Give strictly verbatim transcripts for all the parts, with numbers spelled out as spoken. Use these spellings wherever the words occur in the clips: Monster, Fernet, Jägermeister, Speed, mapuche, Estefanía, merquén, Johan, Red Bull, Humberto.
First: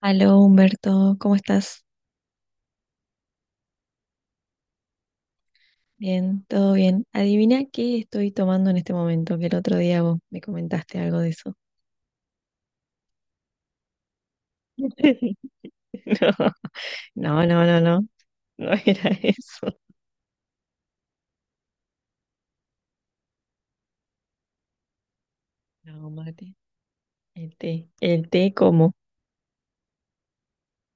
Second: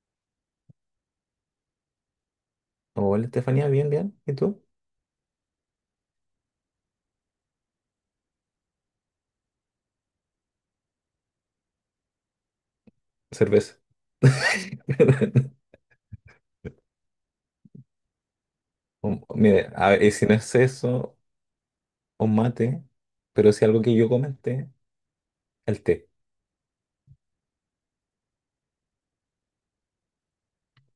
Aló Humberto, ¿cómo estás? Hola, Estefanía, bien, bien. ¿Y tú? Bien, todo bien. Adivina qué estoy tomando en este momento, que el otro día vos me comentaste algo de eso. Cerveza. No, no, no, no, no, no era Um, Mire, eso. a ver, y si no es eso, un mate, pero si algo que yo comenté, el té. No, mate, el té. El té como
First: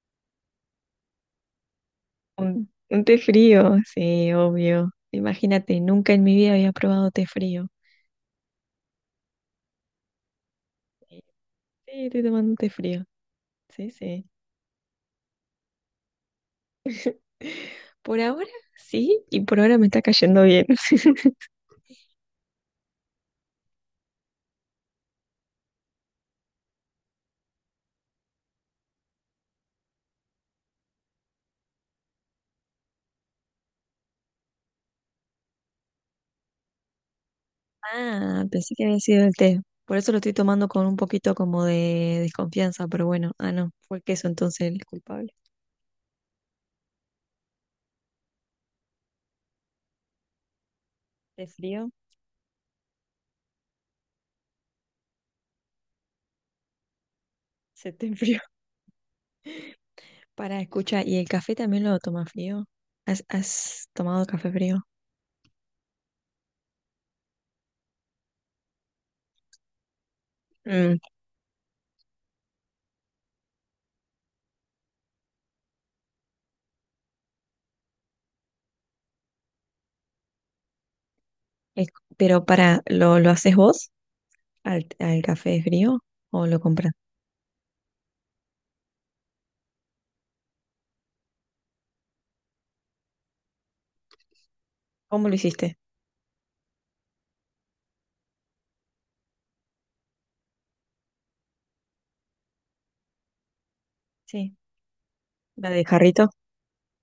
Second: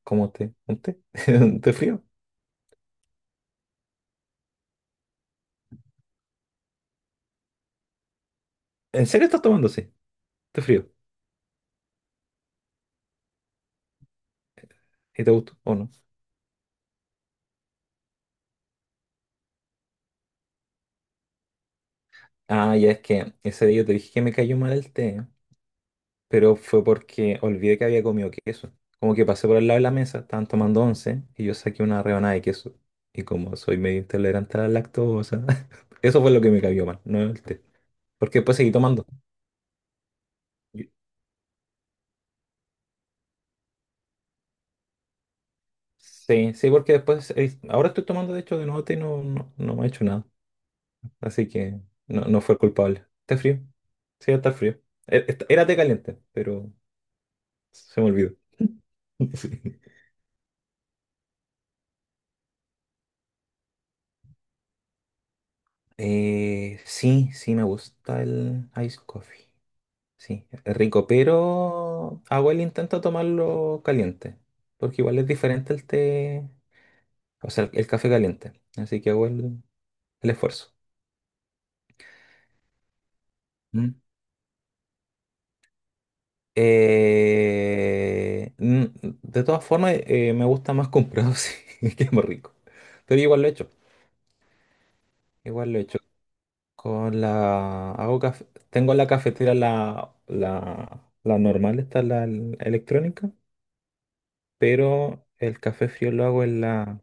¿Cómo té? ¿Un té? ¿Un té frío? un, un té frío, sí, obvio. Imagínate, nunca en mi vida había probado té frío. ¿En serio estás tomando así? ¿Té frío? Sí, sí, estoy tomando un té frío. Sí, sí. ¿Y te gustó o no? Por ahora sí, y por ahora me está cayendo bien. Ah, ya es que ese día yo te dije que me cayó mal el té, pero fue porque olvidé que había comido queso. Como que pasé por el lado de la mesa, estaban tomando once y yo saqué una rebanada de queso. Y como soy medio intolerante a la lactosa, eso fue lo que me cayó mal, no el té. Porque Ah, después seguí pensé que había tomando. sido el té. Por eso lo estoy tomando con Yo- un poquito como de desconfianza, pero bueno, ah, no, fue el queso entonces el culpable. Sí, sí, porque después, eh, ahora estoy tomando de hecho de nuevo té y no, no, no me ha hecho nada. ¿Te Así que frío? no, no fue el culpable. Está frío, sí, está frío. Er- est- Era té caliente, pero Se se me te olvidó. enfrió. Sí. Para, escucha, ¿y el café también lo tomas frío? ¿Has, has tomado café frío? Eh, sí, sí, me gusta el ice coffee. Sí, es Mm, rico, pero hago el intento de tomarlo caliente. Porque igual es diferente el té, o sea, el, el café caliente. Así que hago el, el esfuerzo. es- pero para, ¿lo, lo haces Mm. vos al, al café frío o lo compras? Eh, mm, de todas formas, eh, me gusta más comprado, sí, que más rico. Pero igual lo he hecho. ¿Cómo lo Igual hiciste? lo he hecho. Con la. Hago caf- tengo en la cafetera la, la, la normal, está la el- electrónica. Sí. Pero el ¿La de café frío lo jarrito? hago en la.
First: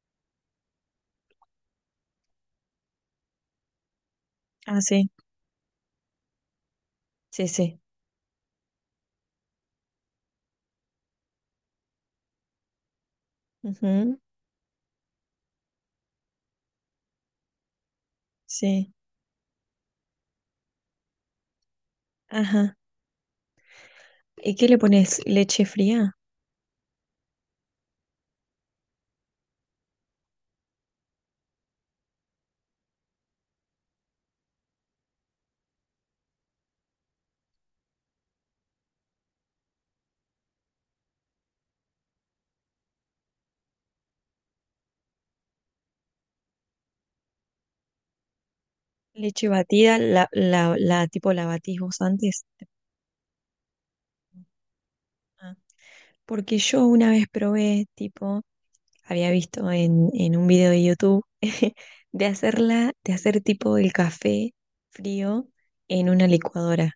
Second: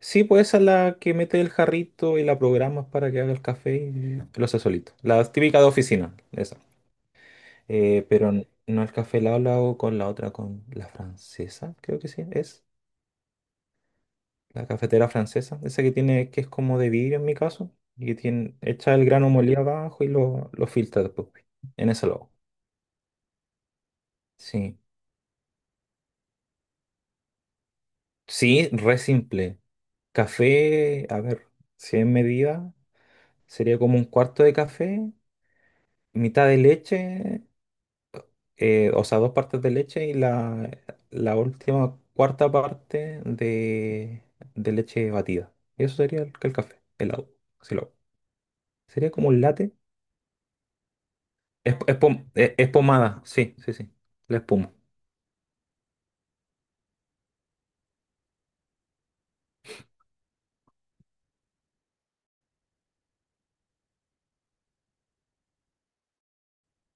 Sí, pues esa es la que mete el jarrito y la programas para que haga el café y lo hace Ah, solito. sí, La típica de oficina, esa. sí, sí. Eh, pero n- no el café helado lo hago con la otra, con la francesa, creo que sí, es. Ujú, La cafetera francesa, esa que tiene, que es como de vidrio en mi caso, y que tiene, sí. echa el grano molido abajo y lo, lo filtra después. En ese lado. Ajá. ¿Y qué Sí. le pones? ¿Leche fría? Sí, re simple. Café, a ver, si en medida, sería como un cuarto de café, mitad de leche, eh, o sea, dos partes de leche y la, la última cuarta parte de, de leche batida. Y eso sería el, el café, helado. Si lo hago. Sería como un Leche latte. batida, la, la, la- tipo la Es, batís es vos pom- antes. es- es pomada, sí, sí, sí. La espuma. Ah, Porque yo una vez probé, tipo, había visto en, en un video de YouTube de hacerla, de hacer tipo el café frío en una licuadora.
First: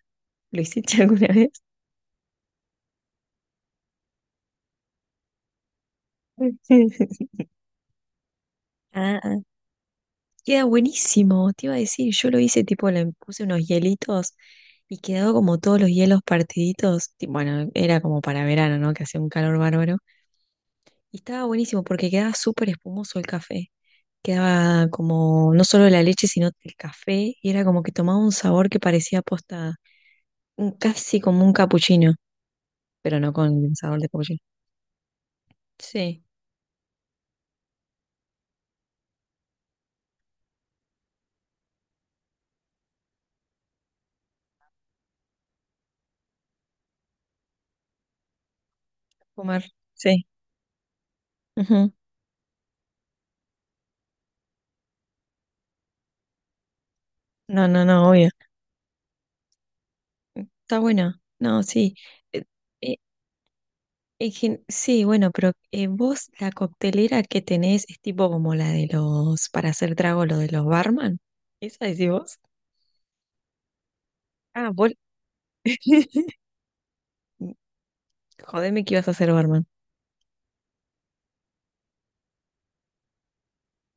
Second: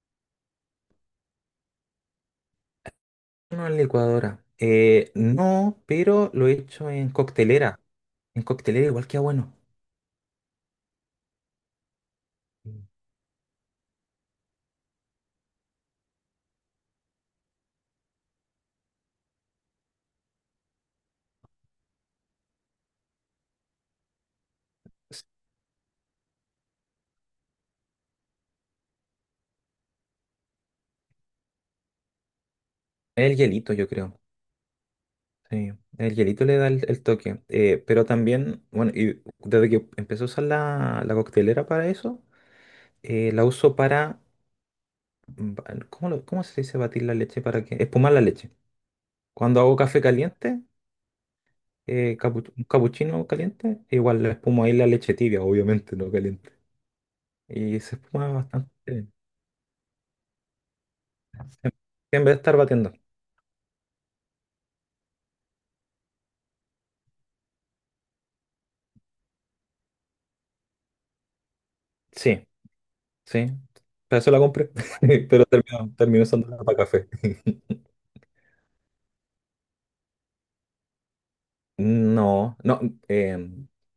¿Lo hiciste alguna vez? No en licuadora. Eh, no, pero lo he hecho en Sí. coctelera. En coctelera igual Ah, queda ah. bueno. Queda buenísimo, te iba a decir, yo lo hice Mm. tipo, le puse unos hielitos y quedó como todos los hielos partiditos. ti- Bueno, era como para verano, ¿no? Que hacía un calor bárbaro Y estaba buenísimo porque quedaba súper espumoso el café. Quedaba Es como no solo la leche, sino el café. Y era como que tomaba un sabor que parecía posta, un- casi como un capuchino, pero no el con hielito, el yo sabor de creo. capuchino. Sí, el Sí, hielito le da el, el toque. Eh, pero también, bueno, y desde que empecé a usar la, la coctelera para eso, eh, la uso para... ba- ¿cómo, lo- cómo se dice batir la leche? ¿Para que espumar la leche? Cuando comer. hago café Sí. caliente, Ujú. eh, capu- un capuchino caliente, igual le espumo ahí la leche tibia, obviamente, no caliente. No, Y no, se no, obvio. espuma bastante bien. Está bueno. No, sí. En vez de Eh, estar batiendo. eh, en gen- sí, bueno, pero eh, vos la coctelera que tenés es tipo como la de los, para hacer trago, lo de los barman. ¿Esa decís vos? Sí, sí. Para eso la compré. Ah, vos. Pero termino, termino usándola para café. Jodeme que ibas a hacer barman. No, no. eh,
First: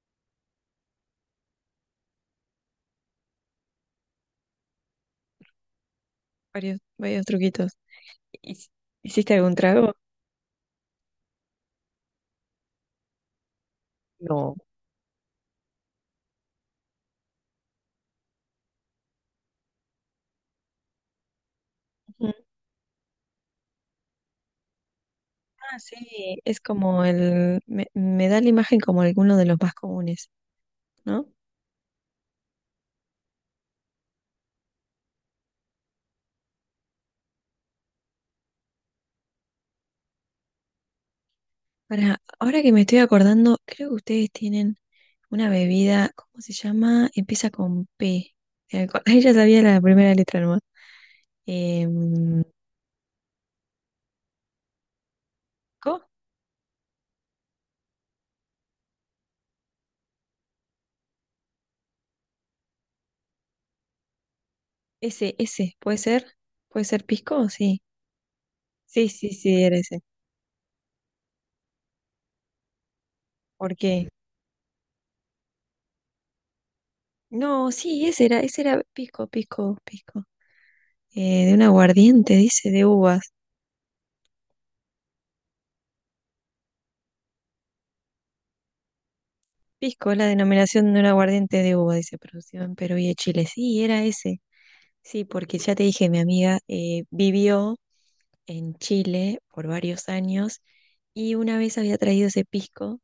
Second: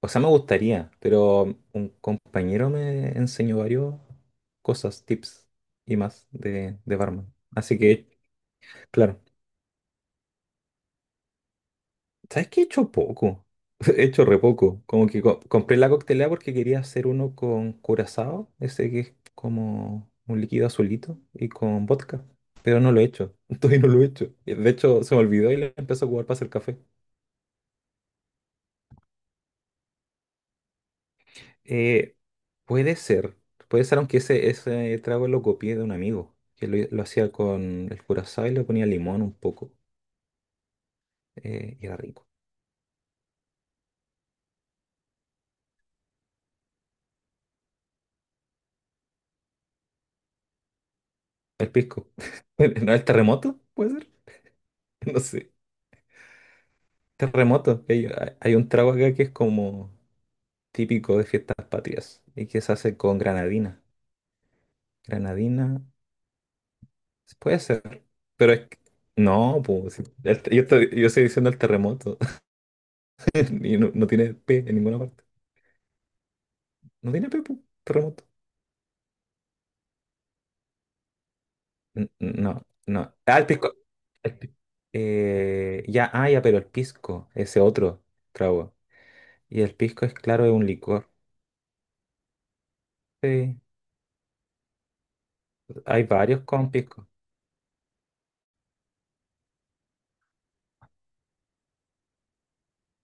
o sea, me gustaría, pero un compañero me enseñó varios cosas, tips y más de, Varios, de varios barman. truquitos. Así que, ¿Hic- claro. ¿Hiciste algún trago? ¿Sabes qué he hecho poco? He hecho re No. poco. Como que co- compré la coctelera porque quería hacer uno con curazao, ese que es como un líquido azulito, y con vodka. Ujú. Pero no lo he hecho. Todavía no lo he hecho. Y de hecho, se me olvidó y lo Ah, empecé a jugar para sí, hacer es café. como el... Me, me da la imagen como alguno de los más comunes, ¿no? Eh, puede ser. Puede ser, aunque ese, ese trago lo copié de un amigo, que lo, lo hacía con el curazao y le ponía limón un poco. Eh, y era Ahora, rico. ahora que me estoy acordando, creo que ustedes tienen una bebida, ¿cómo se llama? Empieza con P, de alcohol. Ella sabía la primera letra nomás. El pisco. Em, ¿No el terremoto? ¿Puede ser? No sé. ¿co? Terremoto. Hay, hay un trago acá que es como típico de fiestas patrias y que se hace con granadina. Ese, ese, Granadina, ¿puede ser? ¿Puede ser pisco? puede Sí. ser, pero es que- Sí, sí, no, sí, era pues, ese. si- el- yo, estoy, yo estoy diciendo el terremoto ¿Por y no, no qué? tiene P en ninguna parte. No tiene P, pues, No, sí, terremoto. ese era, ese era pisco, pisco, pisco. Eh, de un N- aguardiente, No, dice, de no. uvas. Ah, el pisco. el pi- eh, ya, ah, ya, pero el pisco, ese otro trago. Y el pisco Pisco es es la claro, es un denominación de un licor. aguardiente de uva, dice, producido en Perú y en Chile. Sí, Sí, era ese. Sí, porque ya te hay dije, mi varios amiga con eh, pisco. vivió en Chile por varios años y una vez había traído ese pisco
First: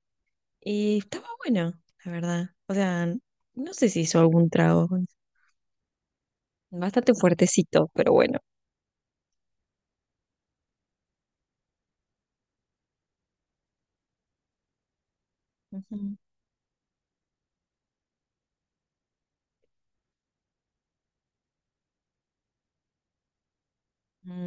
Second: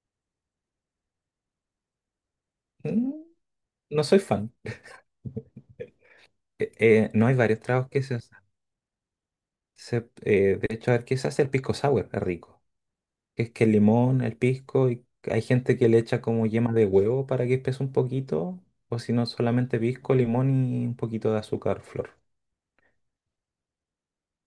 y estaba bueno, la verdad. O sea, Mm. n- no sé si No hizo soy algún fan. trago, Eh, eh, bastante no hay varios tragos fuertecito, que pero se bueno. usan. Se- eh, de hecho, a ver, ¿qué se hace el pisco sour? Es rico. Es que el limón, el pisco, y hay gente que le Ujú. echa como yema de huevo para que espese un poquito, o si no, solamente pisco, limón y un poquito de azúcar flor.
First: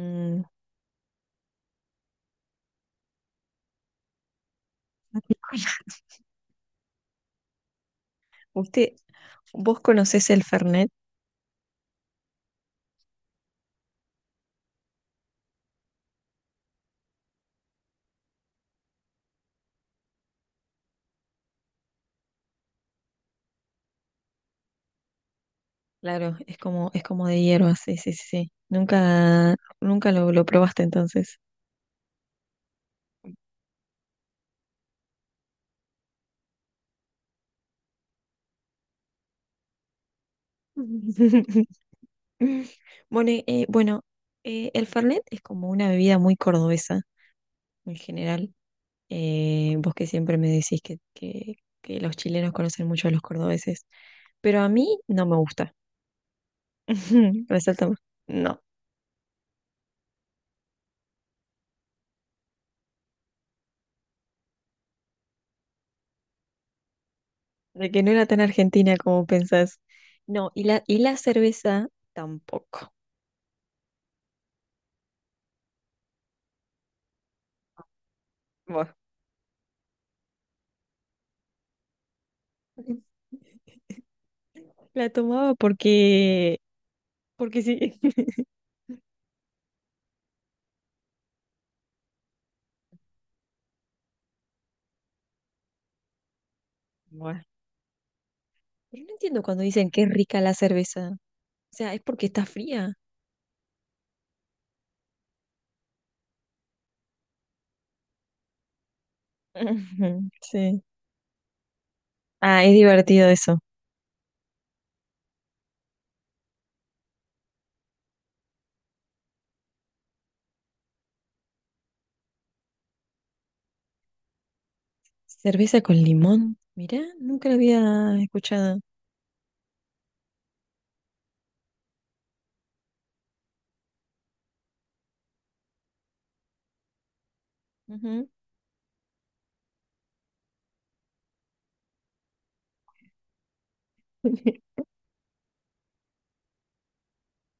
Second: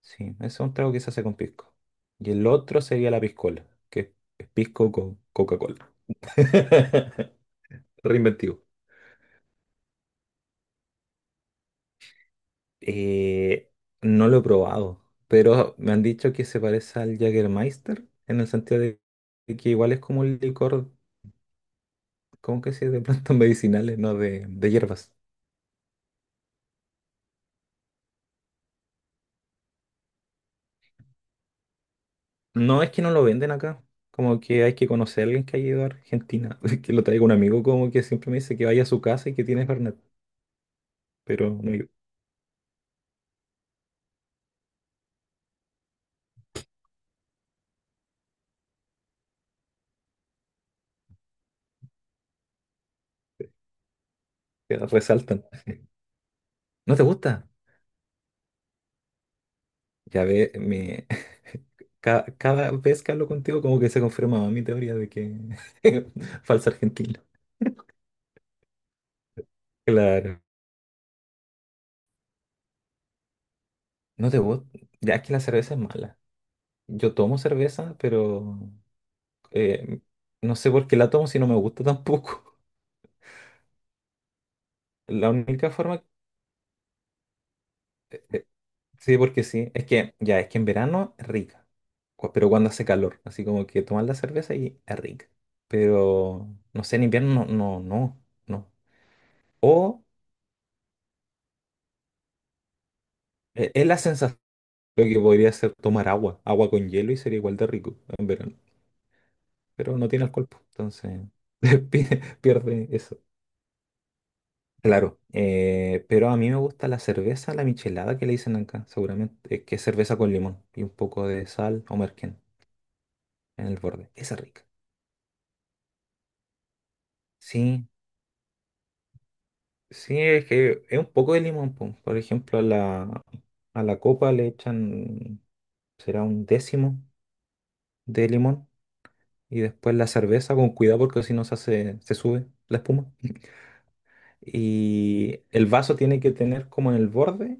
Sí, ese es un trago que se hace con pisco. Y el otro sería la piscola, que es pisco con Coca-Cola. Reinventivo. ¿usted, vos conocés el Fernet? Eh, no lo he probado, pero me han dicho que se parece al Jägermeister en el sentido de que igual es como un licor, ¿cómo que se dice? De plantas medicinales, no de, de hierbas. Claro, es como, es como, de hierba, sí, sí, sí. sí. Nunca, nunca lo, lo probaste entonces. No es que no lo venden acá, como que hay que conocer a alguien que haya ido a Argentina, que lo traiga un amigo como que siempre me dice que vaya a su casa y que tiene Fernet, pero no, Bueno, eh, bueno eh, el Fernet es como una bebida muy cordobesa en general. Eh, vos que siempre me decís que, que, que los chilenos conocen mucho a los cordobeses, pero a que mí no me resaltan. gusta. ¿No te gusta? Resalta, más. no, Ya ve, me... ca- cada vez que hablo contigo como que se confirma mi teoría de que falsa argentina. de que no era tan argentina como pensás. Claro. No, y la, y la cerveza tampoco. No te gusta. Ya es que la cerveza es mala. Yo tomo cerveza, pero Bueno, eh, no sé por qué la tomo si no me gusta tampoco. la La tomaba única forma. porque porque sí. eh, sí, porque sí. Es que ya, es que en verano es rica. cu- Pero cuando hace calor. Así como que tomas la cerveza y es rica. Pero no sé, en Bueno. invierno no, no, no, no. Pero no entiendo cuando dicen que O es rica la cerveza. O sea, es porque está fría. eh, es la sensación de que podría ser tomar agua. Agua con hielo y sería igual de rico en verano. Pero no tiene Ujú, alcohol, pues, Sí. entonces pi- Ah, es pierde esa. divertido eso. Claro, eh, pero a mí me gusta la cerveza, la michelada que le dicen acá, seguramente, eh, que es cerveza con limón y un poco de sal o merquén en el borde. Esa es rica. Cerveza con limón. Mirá, nunca lo Sí, había escuchado. sí, es que es un poco de limón, po. Por ejemplo, a la, a la copa le echan, será un décimo de Ujú, limón y después la cerveza con cuidado porque si no se hace, se sube la espuma. Y el vaso tiene que tener como en el borde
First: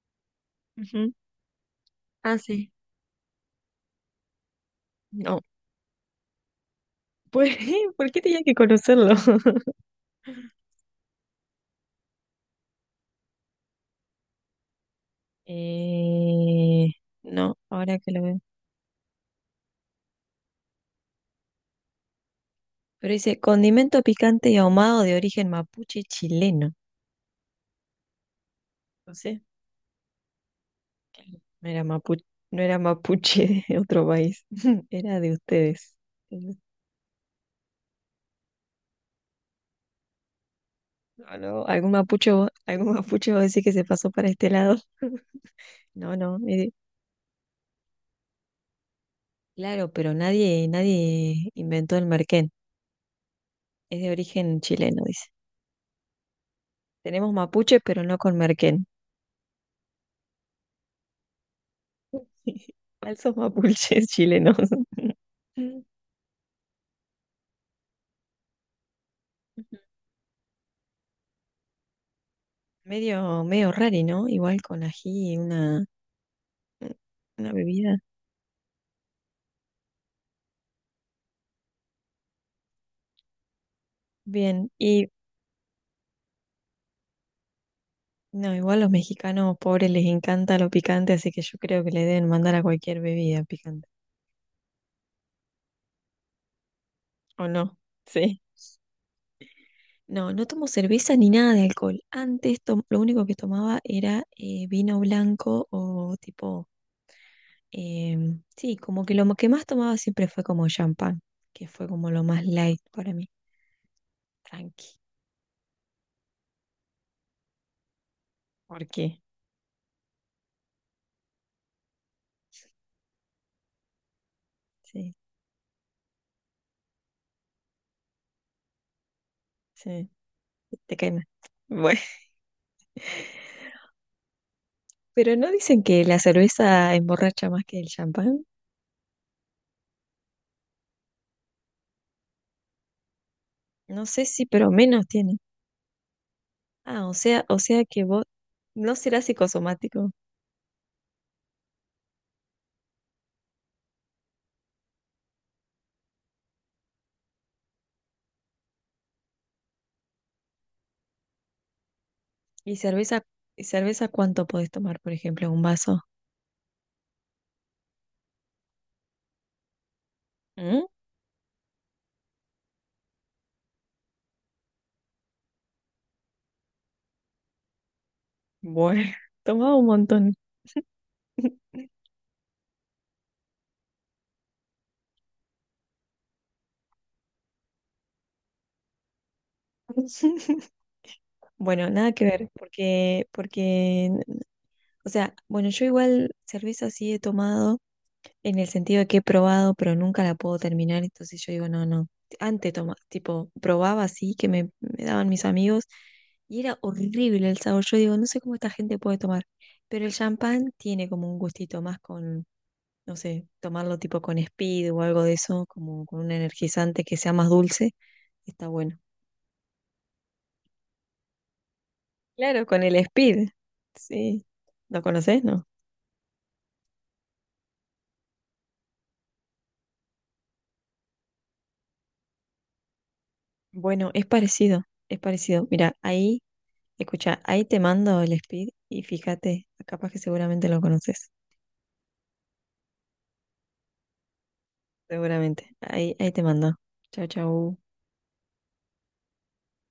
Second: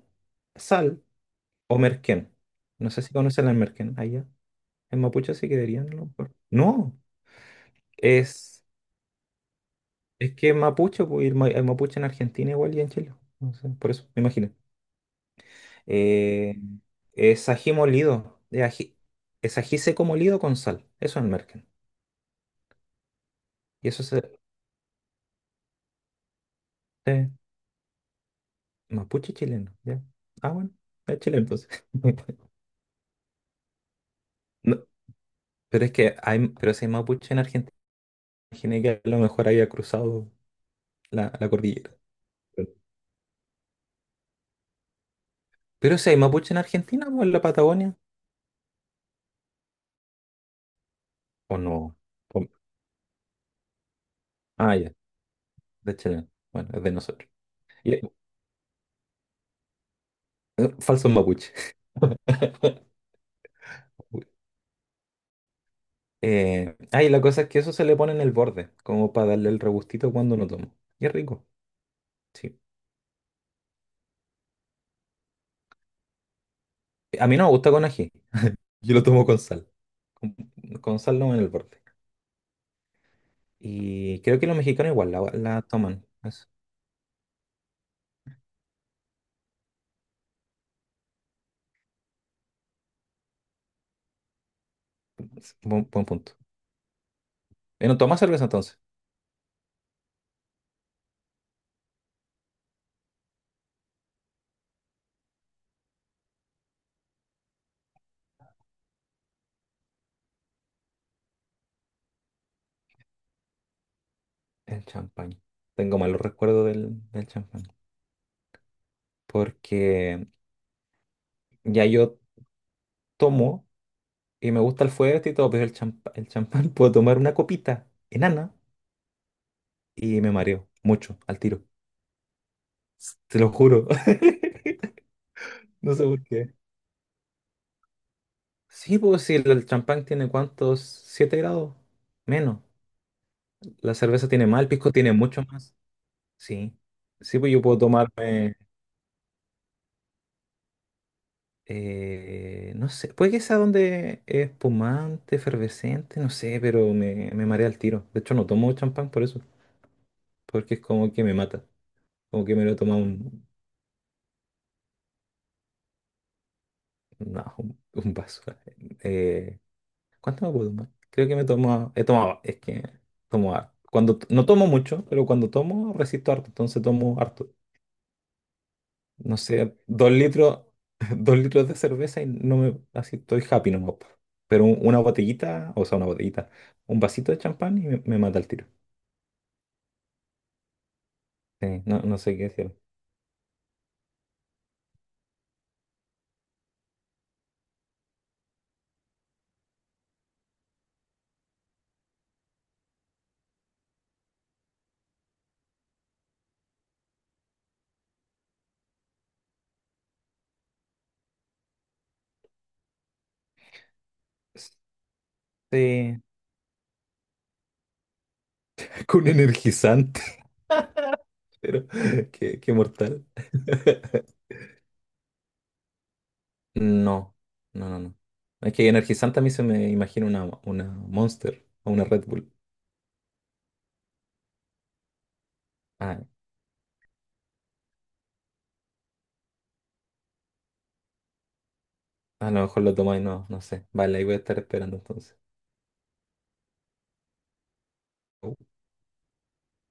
sal ujú. o merquén. Ah, sí. No sé si conocen el merquén allá. En mapuche No. se quedarían a lo mejor. No, Pues, ¿por qué tenía que es, conocerlo? es que en mapuche, pues, y el, ma- el mapuche en Argentina igual y en Chile. No sé, por eso, me imagino. Eh, Eh, es no, ají ahora que lo molido. veo. de ají- es ají seco molido con sal. Eso es el merken. Pero dice, Y eso condimento es picante y ahumado de origen mapuche chileno. eh, No mapuche sé. chileno. ¿Ya? Ah, bueno, es chileno entonces. No era mapuche, no era mapuche de otro país, No, era de pero es ustedes. que hay, No, pero si hay mapuche en Argentina, imaginé que a lo mejor había cruzado la, la no, algún cordillera. mapuche, va- algún mapuche va a decir que se pasó para este lado. Pero si No, hay no, mapuche es en de- Argentina o en la Patagonia, claro, pero nadie, nadie o no. inventó el O- merquén. Es de origen ah, ya. chileno, dice. De hecho, bueno, es de nosotros. Tenemos mapuche, Y- pero no con merquén. eh, falsos mapuche. Falsos mapuches chilenos. Mm. Eh, ah, y la cosa es que eso se le pone en el borde, como para darle el regustito cuando lo tomo. Y es rico, sí. Medio, medio raro, ¿no? Igual con ají, una, A mí no me una gusta con bebida. ají. Yo lo tomo con sal. Con, con sal no en el borde. Y creo que los Bien, mexicanos y igual la, la toman. Es, No, igual los mexicanos pobres les encanta lo picante, así que yo creo que le deben mandar a cualquier bebida picante. es buen, buen punto. ¿O no? Eh, no tomas Sí. cerveza entonces. No, no tomo cerveza ni nada de alcohol. Antes tom- lo único que tomaba era eh, vino blanco o tipo, em, sí, como que lo mo- que más tomaba siempre fue como champán, que fue como lo más light para mí. El Tranqui. champán. Tengo malos recuerdos del, del champán. ¿Por qué? Porque ya yo tomo. Y me gusta el Sí, fuerte y todo, pero el champa- el champán puedo tomar una copita enana sí, y me mareo te cae mucho mal. al tiro. Bueno, Te lo juro. pero no dicen No que sé la por qué. cerveza emborracha más que el champán. Sí, pues si el el champán tiene cuántos, siete grados menos. La No sé cerveza si, tiene más, el pero pisco menos tiene tiene. mucho más. Sí. Ah, o Sí, sea, pues o yo puedo sea que vos tomarme, no serás psicosomático. eh, no sé, puede que sea donde es espumante, efervescente, no sé, pero me, me, marea al tiro. De hecho, no tomo champán por eso, porque es como que me mata, como que me lo ¿Y toma cerveza, un, y cerveza cuánto podés tomar, por ejemplo, un vaso? no, un, un vaso. Eh, ¿cuánto me puedo ¿Mm? tomar? Creo que me tomo, he tomado, es que tomo harto. Cuando, t- no tomo mucho, pero cuando tomo resisto harto, entonces tomo harto. Bueno, No tomaba sé, un dos montón. litros, dos litros de cerveza y no me, así estoy happy nomás. Po. Pero un- una botellita, o sea, una botellita, un vasito de champán y me, me, mata el tiro. Sí, Bueno, no, nada no que sé qué ver, decir. porque, porque, o sea, bueno, yo igual cerveza sí he tomado. En el sentido de que he probado, pero nunca la puedo terminar, entonces yo digo, no, no. Antes toma, tipo, probaba así, que me, me daban mis amigos, y era horrible el sabor. Yo digo, no sé cómo esta gente puede tomar, pero el champán tiene como un gustito más con, no sé, tomarlo tipo con Speed o algo de eso, como Sí, con un energizante que sea más dulce, está bueno. con energizante, pero qué, Claro, qué con el mortal. Speed, sí. ¿Lo conoces, no? No, no, no, no. Es que energizante a mí se me imagina una, una Monster o una Red Bull. Bueno, es parecido, es parecido. Mira, Ah, ahí Escucha, ahí te mando el speed y fíjate, capaz que seguramente lo conoces. a lo mejor lo tomáis, no, no sé. Vale, ahí voy a estar esperando entonces. Seguramente. Ahí, ahí te mando. Chau, chau.